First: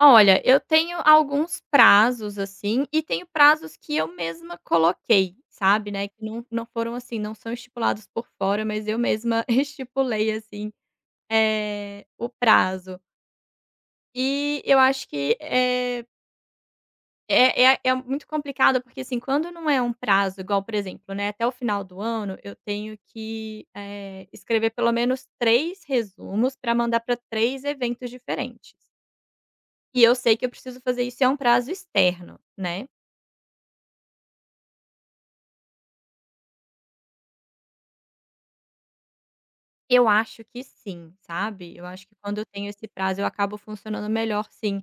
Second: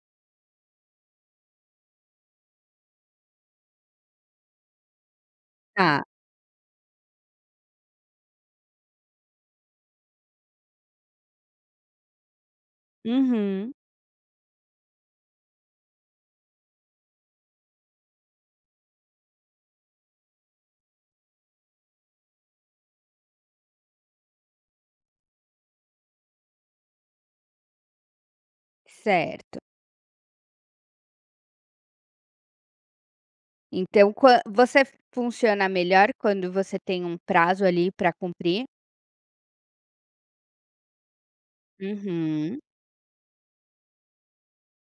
Olha, eu tenho alguns prazos, assim, e tenho prazos que eu mesma coloquei, sabe, Tá né, que não não foram assim, não são estipulados por fora mas eu mesma estipulei assim, eh, o prazo. Uhum. E, eu acho que é é é é muito complicado, porque, assim, quando não é um prazo igual, por exemplo, né, até o final do ano eu tenho que, eh, escrever pelo menos 3 resumos pra mandar para 3 eventos diferentes Certo. e eu sei que eu preciso fazer isso, e é um prazo externo, né. Então quan você funciona melhor quando você tem um prazo ali pra cumprir? Eu acho que sim, sabe, eu acho que quando eu Uhum. tenho esse prazo eu acabo funcionando melhor sim,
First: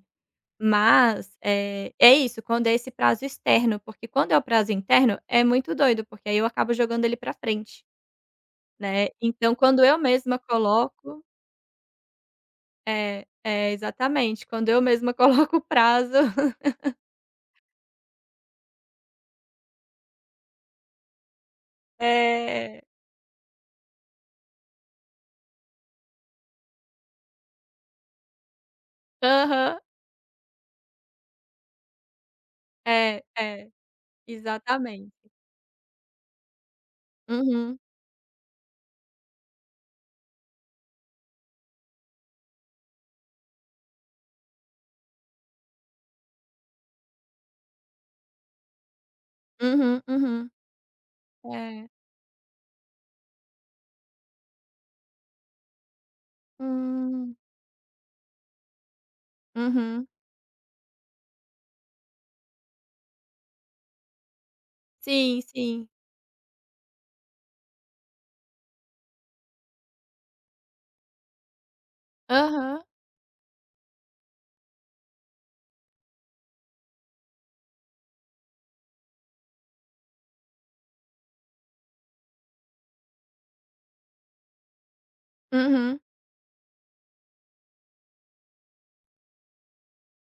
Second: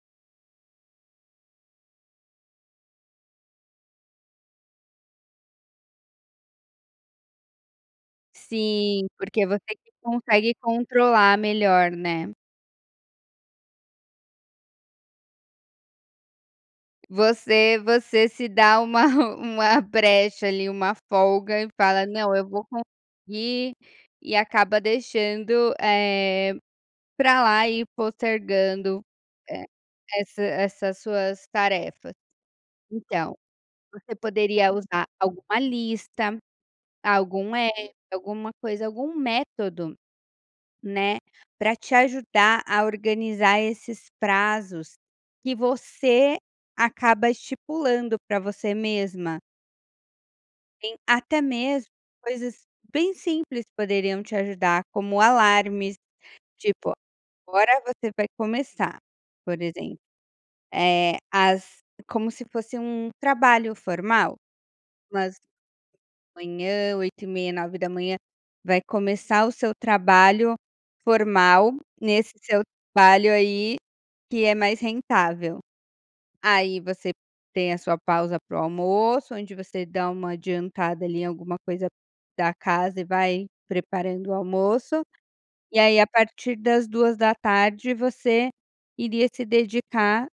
mas, eh, é isso, quando é esse prazo externo, porque quando é o prazo interno é muito doido, porque aí eu acabo jogando ele pra frente, Sim, né, porque então você quando que eu mesma consegue coloco controlar melhor, né. É, é exatamente quando eu mesma coloco prazo. Você você se dá uma uma brecha ali, uma folga e fala: "Não, eu vou É. conseguir". E acaba deixando, eh, pra lá e postergando e Aham. essa essas suas tarefas. É, Então, é, você poderia usar exatamente. alguma lista, algum Uhum. app, alguma coisa, algum método, né, para te ajudar a organizar esses prazos, que você acaba estipulando pra você mesma. Uhum, uhum, Em até é. mesmo coisas bem simples que poderiam te ajudar, como alarmes. Tipo, Hum. agora você vai começar, por exemplo, Uhum. eh, as como se fosse um trabalho formal, umas Sim, sim. manhã 8:30, 9:00 vai começar o seu trabalho formal nesse seu Aham. trabalho aí, que é mais rentável. Aí você tem a sua pausa para o almoço, onde você dá uma adiantada ali em alguma coisa da casa e vai preparando o almoço. E aí, Uhum. a partir das 14:00, você iria se dedicar,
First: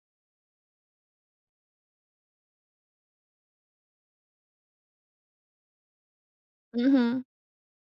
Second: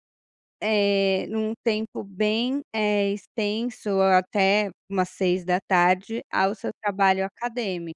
eh, num tempo bem, eh, extenso, ou até umas 18:00, ao seu Uhum. trabalho acadêmico.